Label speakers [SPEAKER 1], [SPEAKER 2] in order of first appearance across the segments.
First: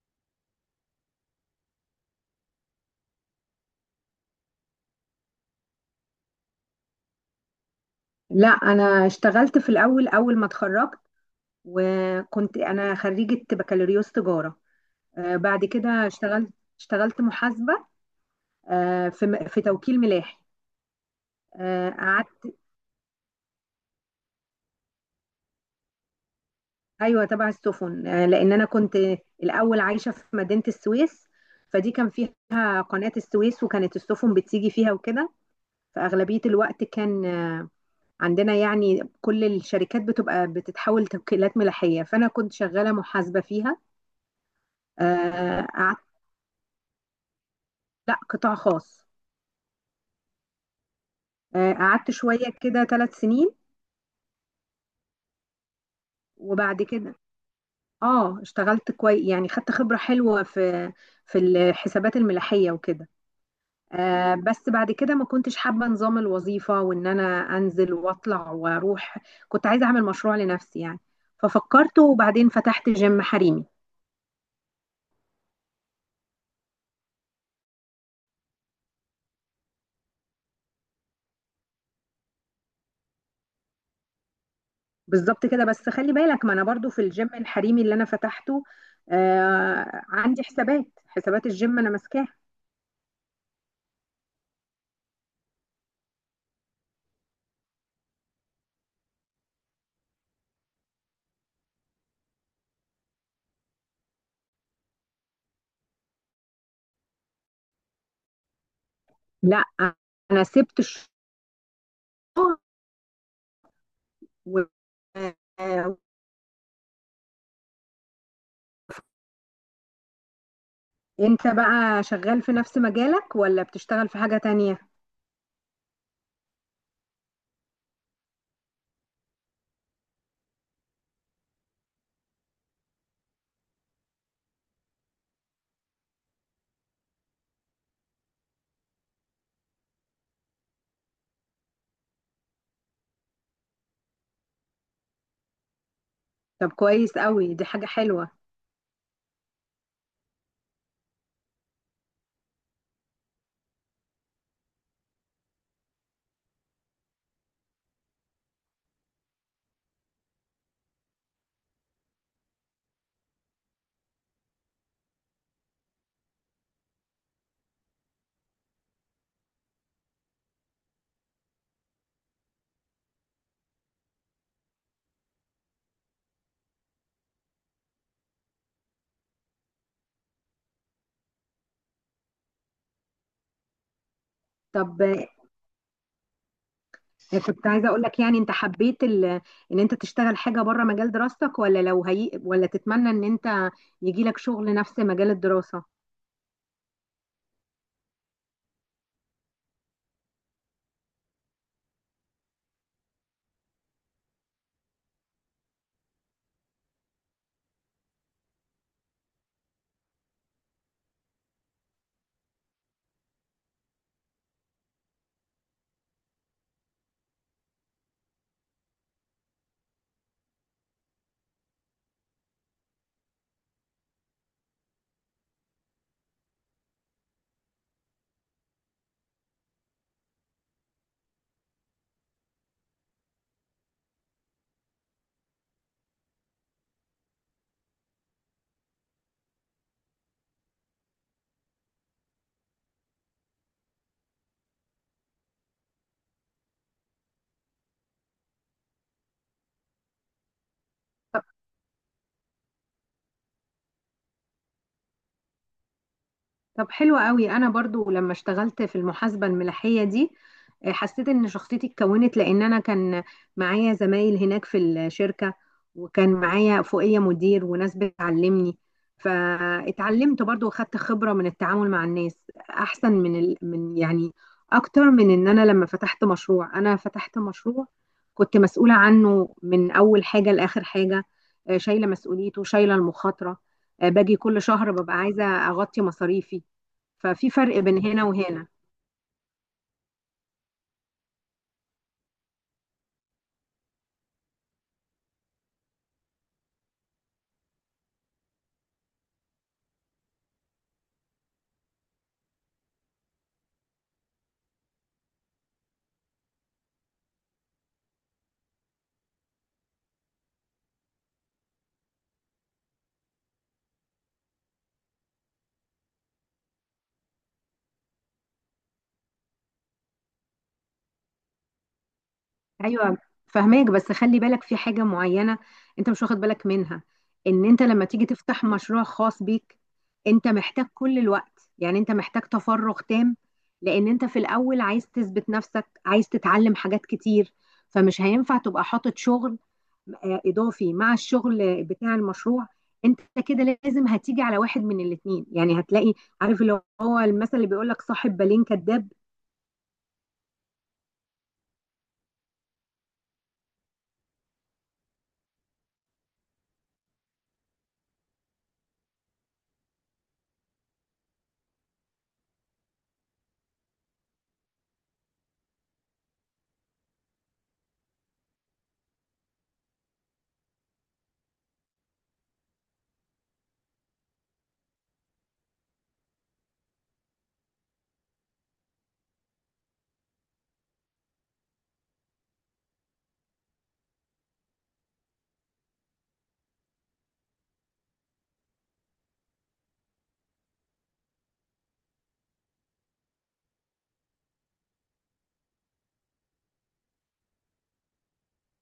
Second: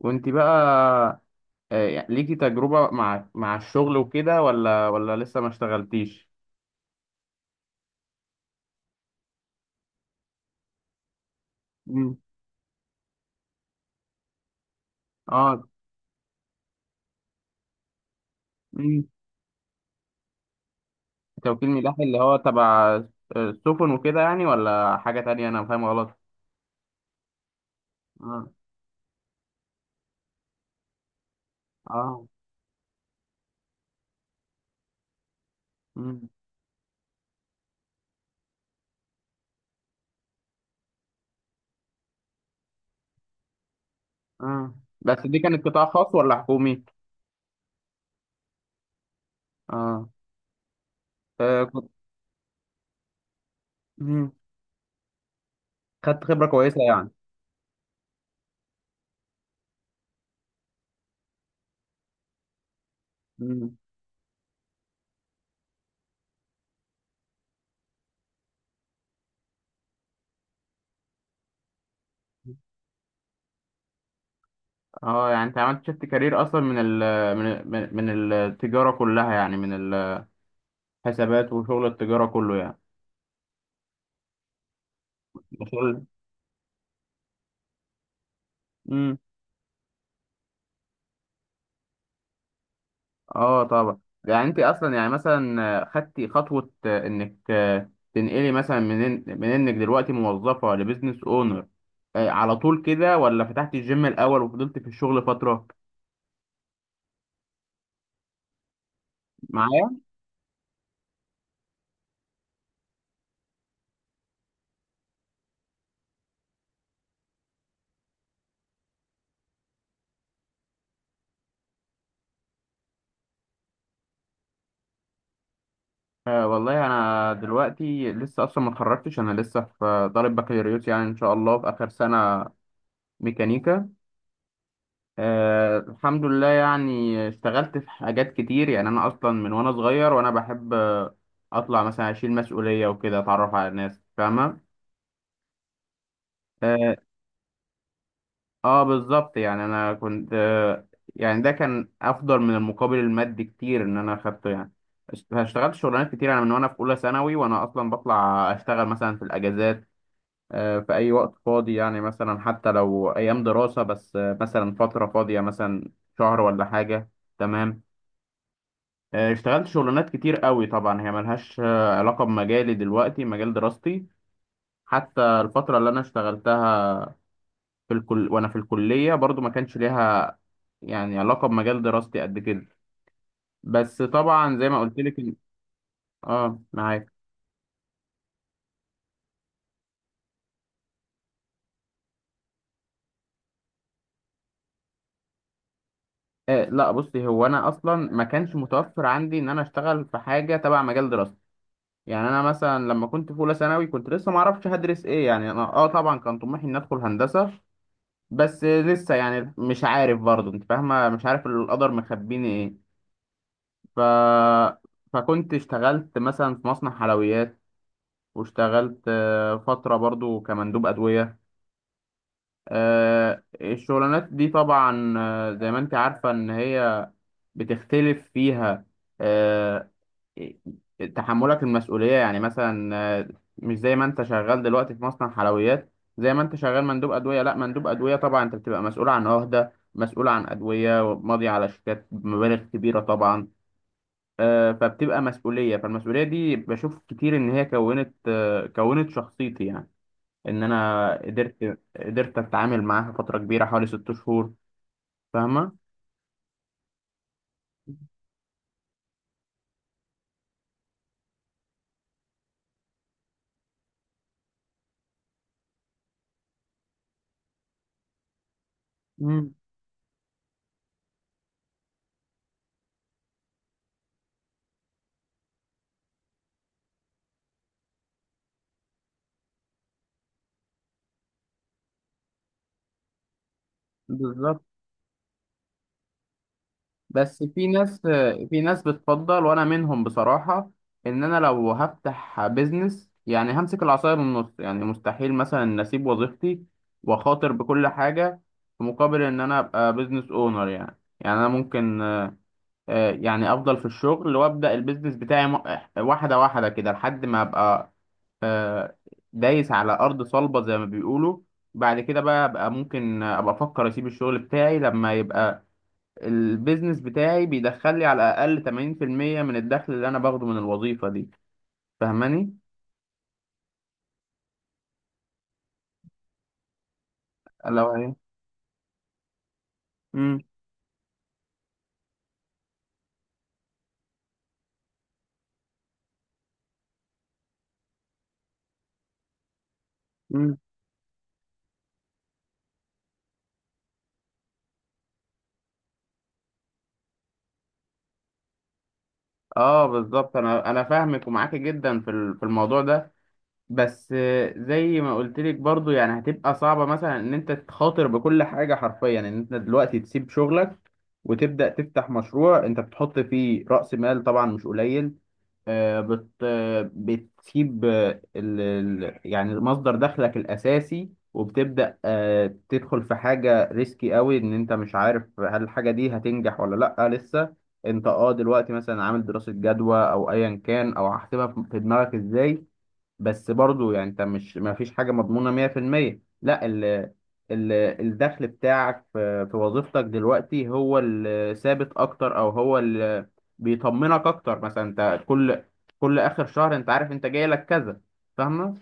[SPEAKER 1] وانت بقى؟ يعني ليكي تجربة مع الشغل وكده ولا لسه ما اشتغلتيش؟
[SPEAKER 2] لا، انا اشتغلت في الاول، اول ما اتخرجت.
[SPEAKER 1] مم.
[SPEAKER 2] وكنت انا خريجة بكالوريوس تجارة.
[SPEAKER 1] اه
[SPEAKER 2] بعد كده اشتغلت محاسبة.
[SPEAKER 1] مم.
[SPEAKER 2] في توكيل ملاحي.
[SPEAKER 1] توكيل ملاحي اللي هو
[SPEAKER 2] قعدت.
[SPEAKER 1] تبع السفن وكده، يعني ولا حاجة تانية؟ انا فاهم غلط.
[SPEAKER 2] ايوه، تبع السفن.
[SPEAKER 1] اه
[SPEAKER 2] لان انا كنت الاول عايشة في مدينة السويس، فدي كان
[SPEAKER 1] اه
[SPEAKER 2] فيها قناة السويس، وكانت السفن بتيجي فيها وكده.
[SPEAKER 1] مم.
[SPEAKER 2] فأغلبية الوقت كان عندنا يعني كل الشركات بتبقى بتتحول توكيلات ملاحية، فأنا كنت شغالة محاسبة فيها.
[SPEAKER 1] اه. بس دي كانت
[SPEAKER 2] آه،
[SPEAKER 1] قطاع خاص ولا حكومي؟
[SPEAKER 2] لا، قطاع خاص.
[SPEAKER 1] اه. كنت.
[SPEAKER 2] قعدت شوية كده 3 سنين.
[SPEAKER 1] مم. خدت خبرة كويسة
[SPEAKER 2] وبعد
[SPEAKER 1] يعني.
[SPEAKER 2] كده اه اشتغلت كويس، يعني خدت خبرة حلوة في الحسابات الملاحية وكده.
[SPEAKER 1] مم.
[SPEAKER 2] بس بعد كده ما كنتش حابة نظام الوظيفة، وان انا انزل واطلع واروح. كنت عايزة اعمل مشروع لنفسي يعني. ففكرت، وبعدين فتحت جيم حريمي.
[SPEAKER 1] اه، يعني انت عملت شفت كارير اصلا من ال من من من التجاره كلها، يعني من الحسابات وشغل التجاره كله يعني.
[SPEAKER 2] بالظبط كده، بس
[SPEAKER 1] شغل.
[SPEAKER 2] خلي بالك، ما انا برضو في الجيم الحريمي اللي انا فتحته عندي حسابات الجيم انا ماسكاها.
[SPEAKER 1] اه طبعا، يعني انت اصلا يعني مثلا خدتي خطوه انك تنقلي مثلا من انك دلوقتي موظفه لبزنس اونر على طول كده، ولا فتحتي الجيم الاول وفضلتي في الشغل فتره
[SPEAKER 2] لا،
[SPEAKER 1] معايا؟
[SPEAKER 2] انا سبت الشغل. و... آه، انت بقى شغال في نفس مجالك ولا بتشتغل في حاجة تانية؟
[SPEAKER 1] والله انا دلوقتي لسه اصلا ما اتخرجتش، انا لسه في طالب بكالوريوس يعني، ان شاء الله في اخر سنه. ميكانيكا. الحمد لله، يعني اشتغلت في حاجات كتير. يعني انا اصلا من وانا صغير وانا بحب اطلع مثلا، اشيل مسؤوليه وكده، اتعرف على ناس فاهمه.
[SPEAKER 2] طب،
[SPEAKER 1] اه.
[SPEAKER 2] كويس قوي، دي حاجة حلوة.
[SPEAKER 1] بالظبط، يعني انا كنت يعني ده كان افضل من المقابل المادي كتير ان انا اخدته يعني. اشتغلت شغلانات كتير. انا من وانا في اولى ثانوي وانا اصلا بطلع اشتغل مثلا في الاجازات، في اي وقت فاضي، يعني مثلا حتى لو ايام دراسة بس مثلا فترة فاضية مثلا شهر ولا حاجة. تمام. اشتغلت شغلانات كتير قوي. طبعا هي ملهاش علاقة بمجالي دلوقتي، مجال دراستي. حتى الفترة اللي انا اشتغلتها في الكل وانا في الكليه برضو ما كانش ليها يعني علاقه بمجال دراستي قد كده. بس طبعا زي ما قلت
[SPEAKER 2] طب،
[SPEAKER 1] لك اه معاك.
[SPEAKER 2] كنت عايزة اقول لك يعني، انت حبيت ان انت تشتغل حاجة بره مجال دراستك، ولا ولا تتمنى ان انت يجي لك شغل نفس مجال الدراسة؟
[SPEAKER 1] لا، بصي، هو انا اصلا ما كانش متوفر عندي ان انا اشتغل في حاجه تبع مجال دراستي. يعني انا مثلا لما كنت في اولى ثانوي كنت لسه ما اعرفش هدرس ايه. يعني انا اه طبعا كان طموحي اني ادخل هندسه، بس لسه يعني مش عارف برضه، انت فاهمه، مش عارف القدر مخبيني ايه. ف فكنت اشتغلت مثلا في مصنع حلويات، واشتغلت فترة برضو كمندوب أدوية. الشغلانات دي طبعا زي ما انت عارفة ان هي بتختلف فيها. آه، إيه، تحملك المسؤولية يعني مثلا آه، مش زي ما انت شغال دلوقتي في مصنع حلويات، زي ما انت شغال مندوب أدوية. لا، مندوب أدوية طبعا انت بتبقى مسؤول عن عهدة، مسؤول عن أدوية، ماضي على شيكات بمبالغ كبيرة طبعا. فبتبقى مسؤولية، فالمسؤولية دي بشوف كتير ان هي كونت كونت شخصيتي. يعني ان انا قدرت اتعامل معاها فتره كبيره، حوالي 6 شهور. فاهمه؟
[SPEAKER 2] طب، حلو قوي. انا برضو لما اشتغلت في المحاسبه الملاحيه دي، حسيت ان شخصيتي اتكونت، لان انا كان معايا زمايل هناك في الشركه، وكان معايا فوقيه مدير وناس بتعلمني.
[SPEAKER 1] مم.
[SPEAKER 2] فاتعلمت برضو، واخدت خبره من التعامل مع الناس احسن من يعني اكتر من، ان انا لما فتحت مشروع، انا فتحت مشروع كنت مسؤوله عنه من اول حاجه لاخر حاجه. شايله مسؤوليته، شايله المخاطره. باجي كل
[SPEAKER 1] بالظبط.
[SPEAKER 2] شهر ببقى عايزه اغطي مصاريفي.
[SPEAKER 1] بس
[SPEAKER 2] ففي
[SPEAKER 1] في
[SPEAKER 2] فرق
[SPEAKER 1] ناس،
[SPEAKER 2] بين هنا
[SPEAKER 1] في
[SPEAKER 2] وهنا.
[SPEAKER 1] ناس بتفضل وانا منهم بصراحه، ان انا لو هفتح بيزنس يعني همسك العصايه من النص. يعني مستحيل مثلا إن اسيب وظيفتي واخاطر بكل حاجه في مقابل ان انا ابقى بيزنس اونر. يعني، يعني انا ممكن يعني افضل في الشغل وابدا البيزنس بتاعي واحده واحده كده لحد ما ابقى آه، دايس على ارض صلبه زي ما بيقولوا. بعد كده بقى ممكن ابقى افكر اسيب الشغل بتاعي لما يبقى البيزنس بتاعي بيدخل لي على الاقل 80% من الدخل اللي انا باخده من الوظيفه دي. فاهماني؟
[SPEAKER 2] ايوه، فهماك، بس خلي بالك في حاجه معينه انت مش واخد بالك منها، ان انت
[SPEAKER 1] لو
[SPEAKER 2] لما
[SPEAKER 1] هي
[SPEAKER 2] تيجي تفتح مشروع خاص بيك،
[SPEAKER 1] امم
[SPEAKER 2] انت محتاج كل الوقت، يعني انت محتاج تفرغ تام. لان انت في الاول عايز تثبت نفسك، عايز تتعلم حاجات كتير. فمش هينفع تبقى حاطط شغل
[SPEAKER 1] امم
[SPEAKER 2] اضافي مع الشغل بتاع المشروع. انت كده لازم هتيجي على واحد من الاتنين، يعني هتلاقي، عارف اللي هو المثل اللي بيقول لك: صاحب بالين كذاب.
[SPEAKER 1] اه، بالظبط. انا فاهمك ومعاكي جدا في في الموضوع ده. بس زي ما قلت لك برضو، يعني هتبقى صعبة مثلا ان انت تخاطر بكل حاجة حرفيا، ان انت دلوقتي تسيب شغلك وتبدأ تفتح مشروع انت بتحط فيه رأس مال طبعا مش قليل. آه، بت آه، بتسيب يعني مصدر دخلك الأساسي، وبتبدأ تدخل في حاجة ريسكي قوي، ان انت مش عارف هل الحاجة دي هتنجح ولا لأ لسه. انت اه دلوقتي مثلا عامل دراسة جدوى او ايا كان، او هحسبها في دماغك ازاي. بس برضو يعني انت مش، ما فيش حاجه مضمونه 100%. لا، ال ال الدخل بتاعك في وظيفتك دلوقتي هو الثابت اكتر، او هو اللي بيطمنك اكتر. مثلا انت كل اخر شهر انت عارف انت جاي لك كذا. فاهمه؟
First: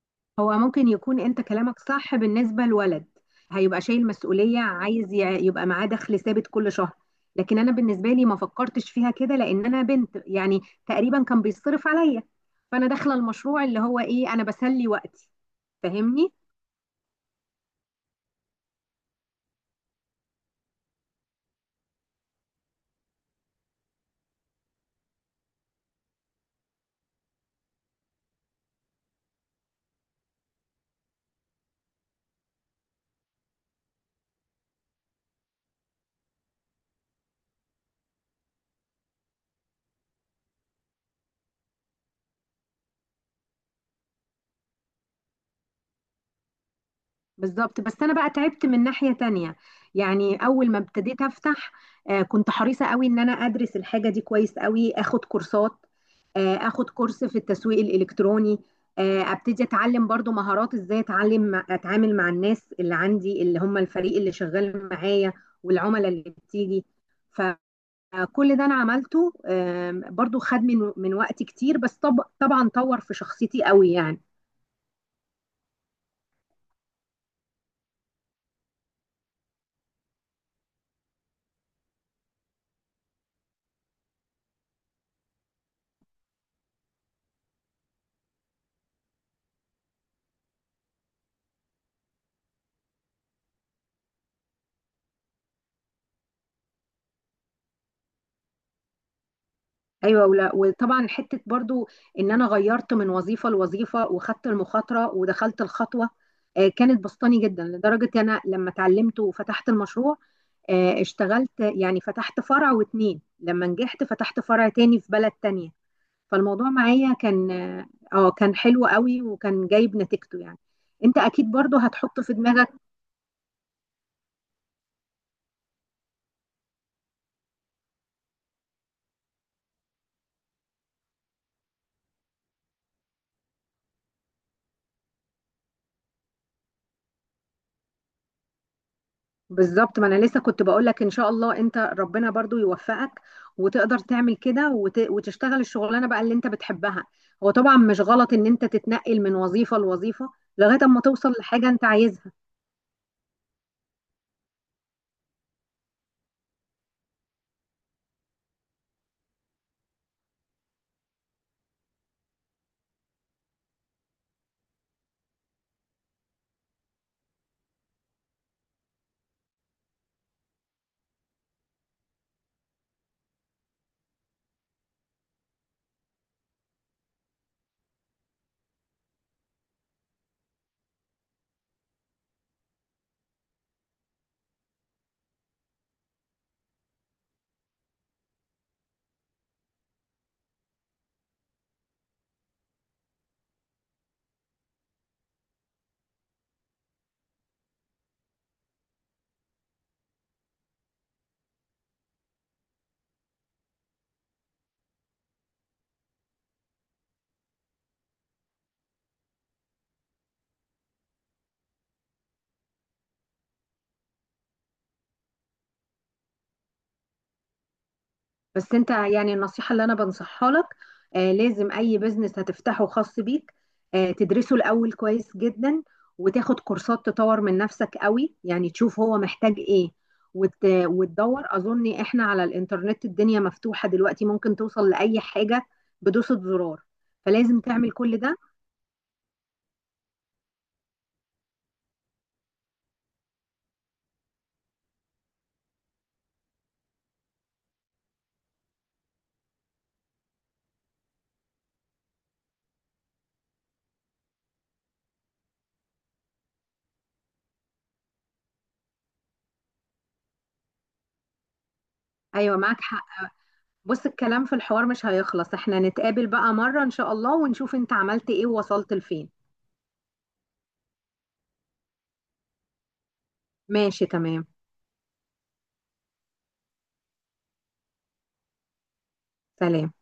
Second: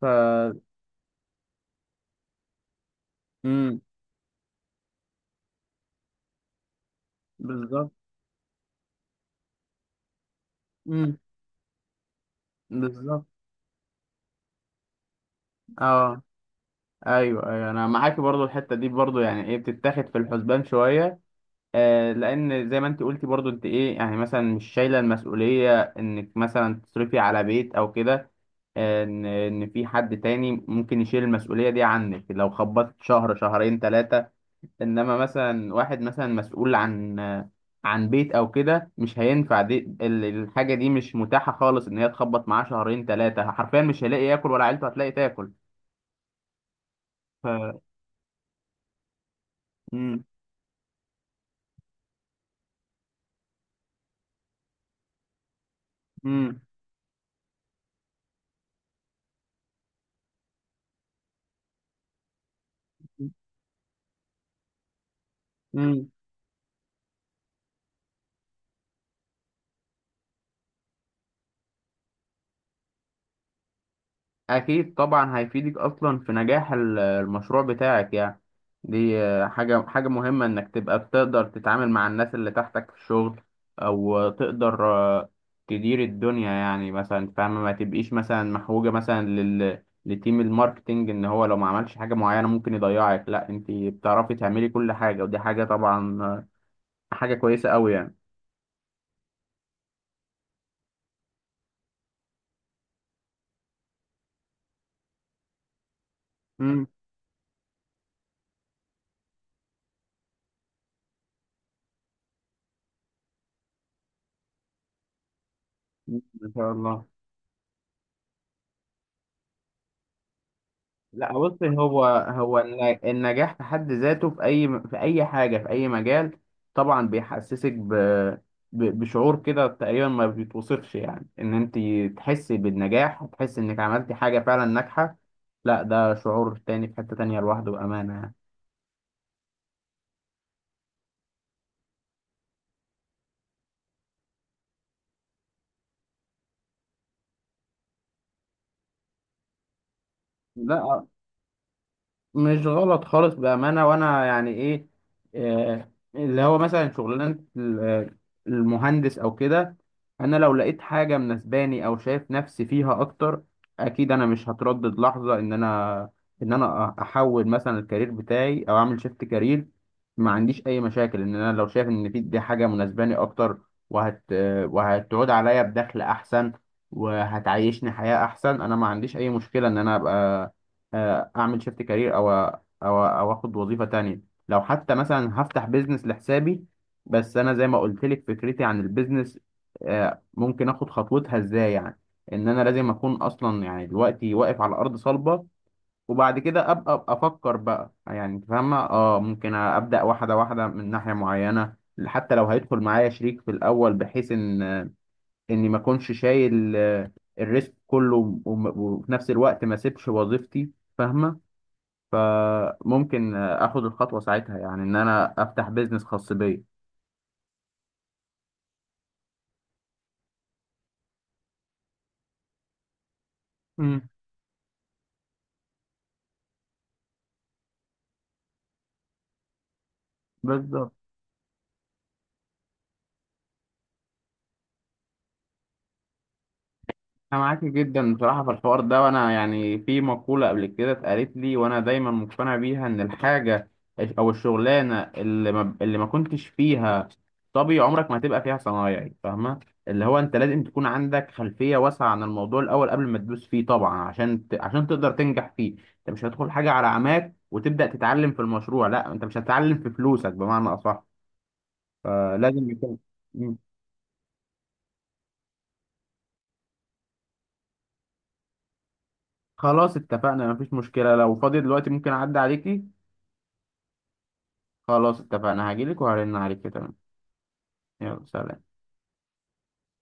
[SPEAKER 1] ف
[SPEAKER 2] هو ممكن يكون انت كلامك صح بالنسبة لولد
[SPEAKER 1] امم
[SPEAKER 2] هيبقى شايل مسؤولية، عايز يبقى معاه دخل ثابت كل شهر. لكن انا
[SPEAKER 1] بالظبط.
[SPEAKER 2] بالنسبة لي، ما فكرتش فيها كده، لان انا بنت يعني،
[SPEAKER 1] امم
[SPEAKER 2] تقريبا كان بيصرف عليا. فانا داخلة
[SPEAKER 1] بالظبط.
[SPEAKER 2] المشروع اللي هو ايه، انا بسلي وقتي.
[SPEAKER 1] اه،
[SPEAKER 2] فاهمني؟
[SPEAKER 1] ايوه ايوه انا معاك. برضو الحته دي برضو يعني ايه بتتاخد في الحسبان شويه. لان زي ما انت قلتي برضو، انت ايه يعني مثلا مش شايله المسؤوليه انك مثلا تصرفي على بيت او كده. ان في حد تاني ممكن يشيل المسؤوليه دي عنك لو خبطت شهر شهرين ثلاثه. انما مثلا واحد مثلا مسؤول عن عن بيت او كده، مش هينفع. دي الحاجه دي مش متاحه خالص ان هي تخبط معاه شهرين ثلاثه، حرفيا مش هيلاقي ياكل، ولا عيلته هتلاقي تاكل. ف...
[SPEAKER 2] بالظبط، بس انا بقى تعبت من ناحية تانية.
[SPEAKER 1] مم.
[SPEAKER 2] يعني اول ما ابتديت افتح، كنت حريصة قوي ان انا ادرس الحاجة دي كويس قوي، اخد كورسات.
[SPEAKER 1] مم.
[SPEAKER 2] اخد كورس في التسويق الالكتروني. ابتدي اتعلم برضو مهارات، ازاي اتعلم اتعامل مع الناس اللي عندي اللي هم الفريق اللي شغال معايا،
[SPEAKER 1] مم.
[SPEAKER 2] والعملاء اللي بتيجي. فكل ده انا عملته، برضو خد من وقت كتير، بس طب طبعا طور في شخصيتي قوي يعني.
[SPEAKER 1] أكيد، طبعا هيفيدك أصلا في نجاح المشروع بتاعك يعني. دي حاجة، حاجة مهمة إنك تبقى بتقدر تتعامل مع الناس اللي تحتك في الشغل، أو تقدر تدير الدنيا. يعني مثلا فاهمة، ما تبقيش مثلا محوجة مثلا لتيم الماركتينج إن هو لو ما عملش حاجة معينة ممكن يضيعك. لأ، أنت بتعرفي تعملي كل حاجة، ودي حاجة طبعا حاجة كويسة أوي يعني.
[SPEAKER 2] ايوه، ولا، وطبعا حته برضو ان انا غيرت من وظيفه لوظيفه، وخدت المخاطره، ودخلت الخطوه.
[SPEAKER 1] مم.
[SPEAKER 2] كانت بسطاني جدا لدرجه انا لما اتعلمت وفتحت المشروع. اشتغلت يعني فتحت فرع واتنين، لما نجحت فتحت فرع تاني في بلد تانية.
[SPEAKER 1] إن
[SPEAKER 2] فالموضوع
[SPEAKER 1] شاء الله.
[SPEAKER 2] معايا كان كان حلو قوي، وكان جايب نتيجته يعني. انت
[SPEAKER 1] لا،
[SPEAKER 2] اكيد
[SPEAKER 1] بص،
[SPEAKER 2] برضو
[SPEAKER 1] هو
[SPEAKER 2] هتحط في
[SPEAKER 1] هو
[SPEAKER 2] دماغك.
[SPEAKER 1] النجاح في حد ذاته، في اي، في اي حاجه، في اي مجال، طبعا بيحسسك بشعور كده تقريبا ما بيتوصفش، يعني ان انت تحسي بالنجاح، تحسي انك عملتي حاجه فعلا ناجحه. لا ده شعور تاني في حته تانيه لوحده، بامانه يعني.
[SPEAKER 2] بالظبط، ما انا لسه كنت بقول لك، ان شاء الله انت ربنا برضو يوفقك، وتقدر تعمل كده وتشتغل الشغلانه بقى اللي انت بتحبها. هو طبعا مش غلط ان انت تتنقل من وظيفه لوظيفه، لغايه اما
[SPEAKER 1] لا،
[SPEAKER 2] توصل لحاجه انت عايزها.
[SPEAKER 1] مش غلط خالص بأمانة. وأنا يعني إيه، اللي هو مثلا شغلانة المهندس أو كده، أنا لو لقيت حاجة مناسباني أو شايف نفسي فيها أكتر، أكيد أنا مش هتردد لحظة إن أنا، إن أنا أحول مثلا الكارير بتاعي أو أعمل شيفت كارير. ما عنديش أي مشاكل إن أنا لو شايف إن في دي حاجة مناسباني أكتر، وهتعود عليا بدخل أحسن، وهتعيشني حياة أحسن. أنا ما عنديش أي مشكلة إن أنا أبقى اعمل شيفت كارير او او اخد وظيفه تانية. لو حتى مثلا هفتح بيزنس لحسابي. بس انا زي ما قلت لك، فكرتي عن البيزنس ممكن اخد خطوتها ازاي، يعني ان انا لازم اكون اصلا يعني دلوقتي واقف على ارض صلبه، وبعد كده أبقى افكر بقى. يعني انت فاهمه اه ممكن ابدا واحده واحده من ناحيه معينه. حتى لو هيدخل معايا شريك في الاول، بحيث ان اني ما اكونش شايل الريسك كله، وفي نفس الوقت ما اسيبش وظيفتي. فاهمه؟ فممكن اخد الخطوه ساعتها، يعني ان انا افتح بيزنس خاص بيا.
[SPEAKER 2] بس انت يعني النصيحة اللي انا بنصحها لك، لازم اي بزنس هتفتحه خاص بيك
[SPEAKER 1] امم
[SPEAKER 2] تدرسه الاول كويس جدا. وتاخد كورسات، تطور من نفسك قوي، يعني تشوف هو محتاج ايه،
[SPEAKER 1] بالظبط.
[SPEAKER 2] وتدور. اظن احنا على الانترنت الدنيا مفتوحة دلوقتي، ممكن توصل لأي حاجة بدوسة زرار.
[SPEAKER 1] انا
[SPEAKER 2] فلازم
[SPEAKER 1] معاك
[SPEAKER 2] تعمل
[SPEAKER 1] جدا
[SPEAKER 2] كل ده.
[SPEAKER 1] بصراحه في الحوار ده. وانا يعني في مقوله قبل كده اتقالت لي وانا دايما مقتنع بيها، ان الحاجه او الشغلانه اللي ما كنتش فيها، طبي عمرك ما هتبقى فيها صنايعي. فاهمه؟ اللي هو انت لازم تكون عندك خلفيه واسعه عن الموضوع الاول قبل ما تدوس فيه، طبعا عشان عشان تقدر تنجح فيه. انت مش هتدخل حاجه على عماك وتبدا تتعلم في المشروع. لا، انت مش هتتعلم في فلوسك، بمعنى اصح.
[SPEAKER 2] ايوه،
[SPEAKER 1] فلازم
[SPEAKER 2] معاك
[SPEAKER 1] يكون.
[SPEAKER 2] حق.
[SPEAKER 1] مم.
[SPEAKER 2] بص، الكلام في الحوار مش هيخلص، احنا نتقابل بقى مرة ان شاء الله، ونشوف انت عملت ايه ووصلت لفين.
[SPEAKER 1] خلاص اتفقنا، مفيش مشكلة. لو فاضي دلوقتي ممكن أعدي عليكي.
[SPEAKER 2] ماشي، تمام.
[SPEAKER 1] خلاص اتفقنا، هجيلك وهرن عليكي. تمام. يلا سلام.
[SPEAKER 2] سلام.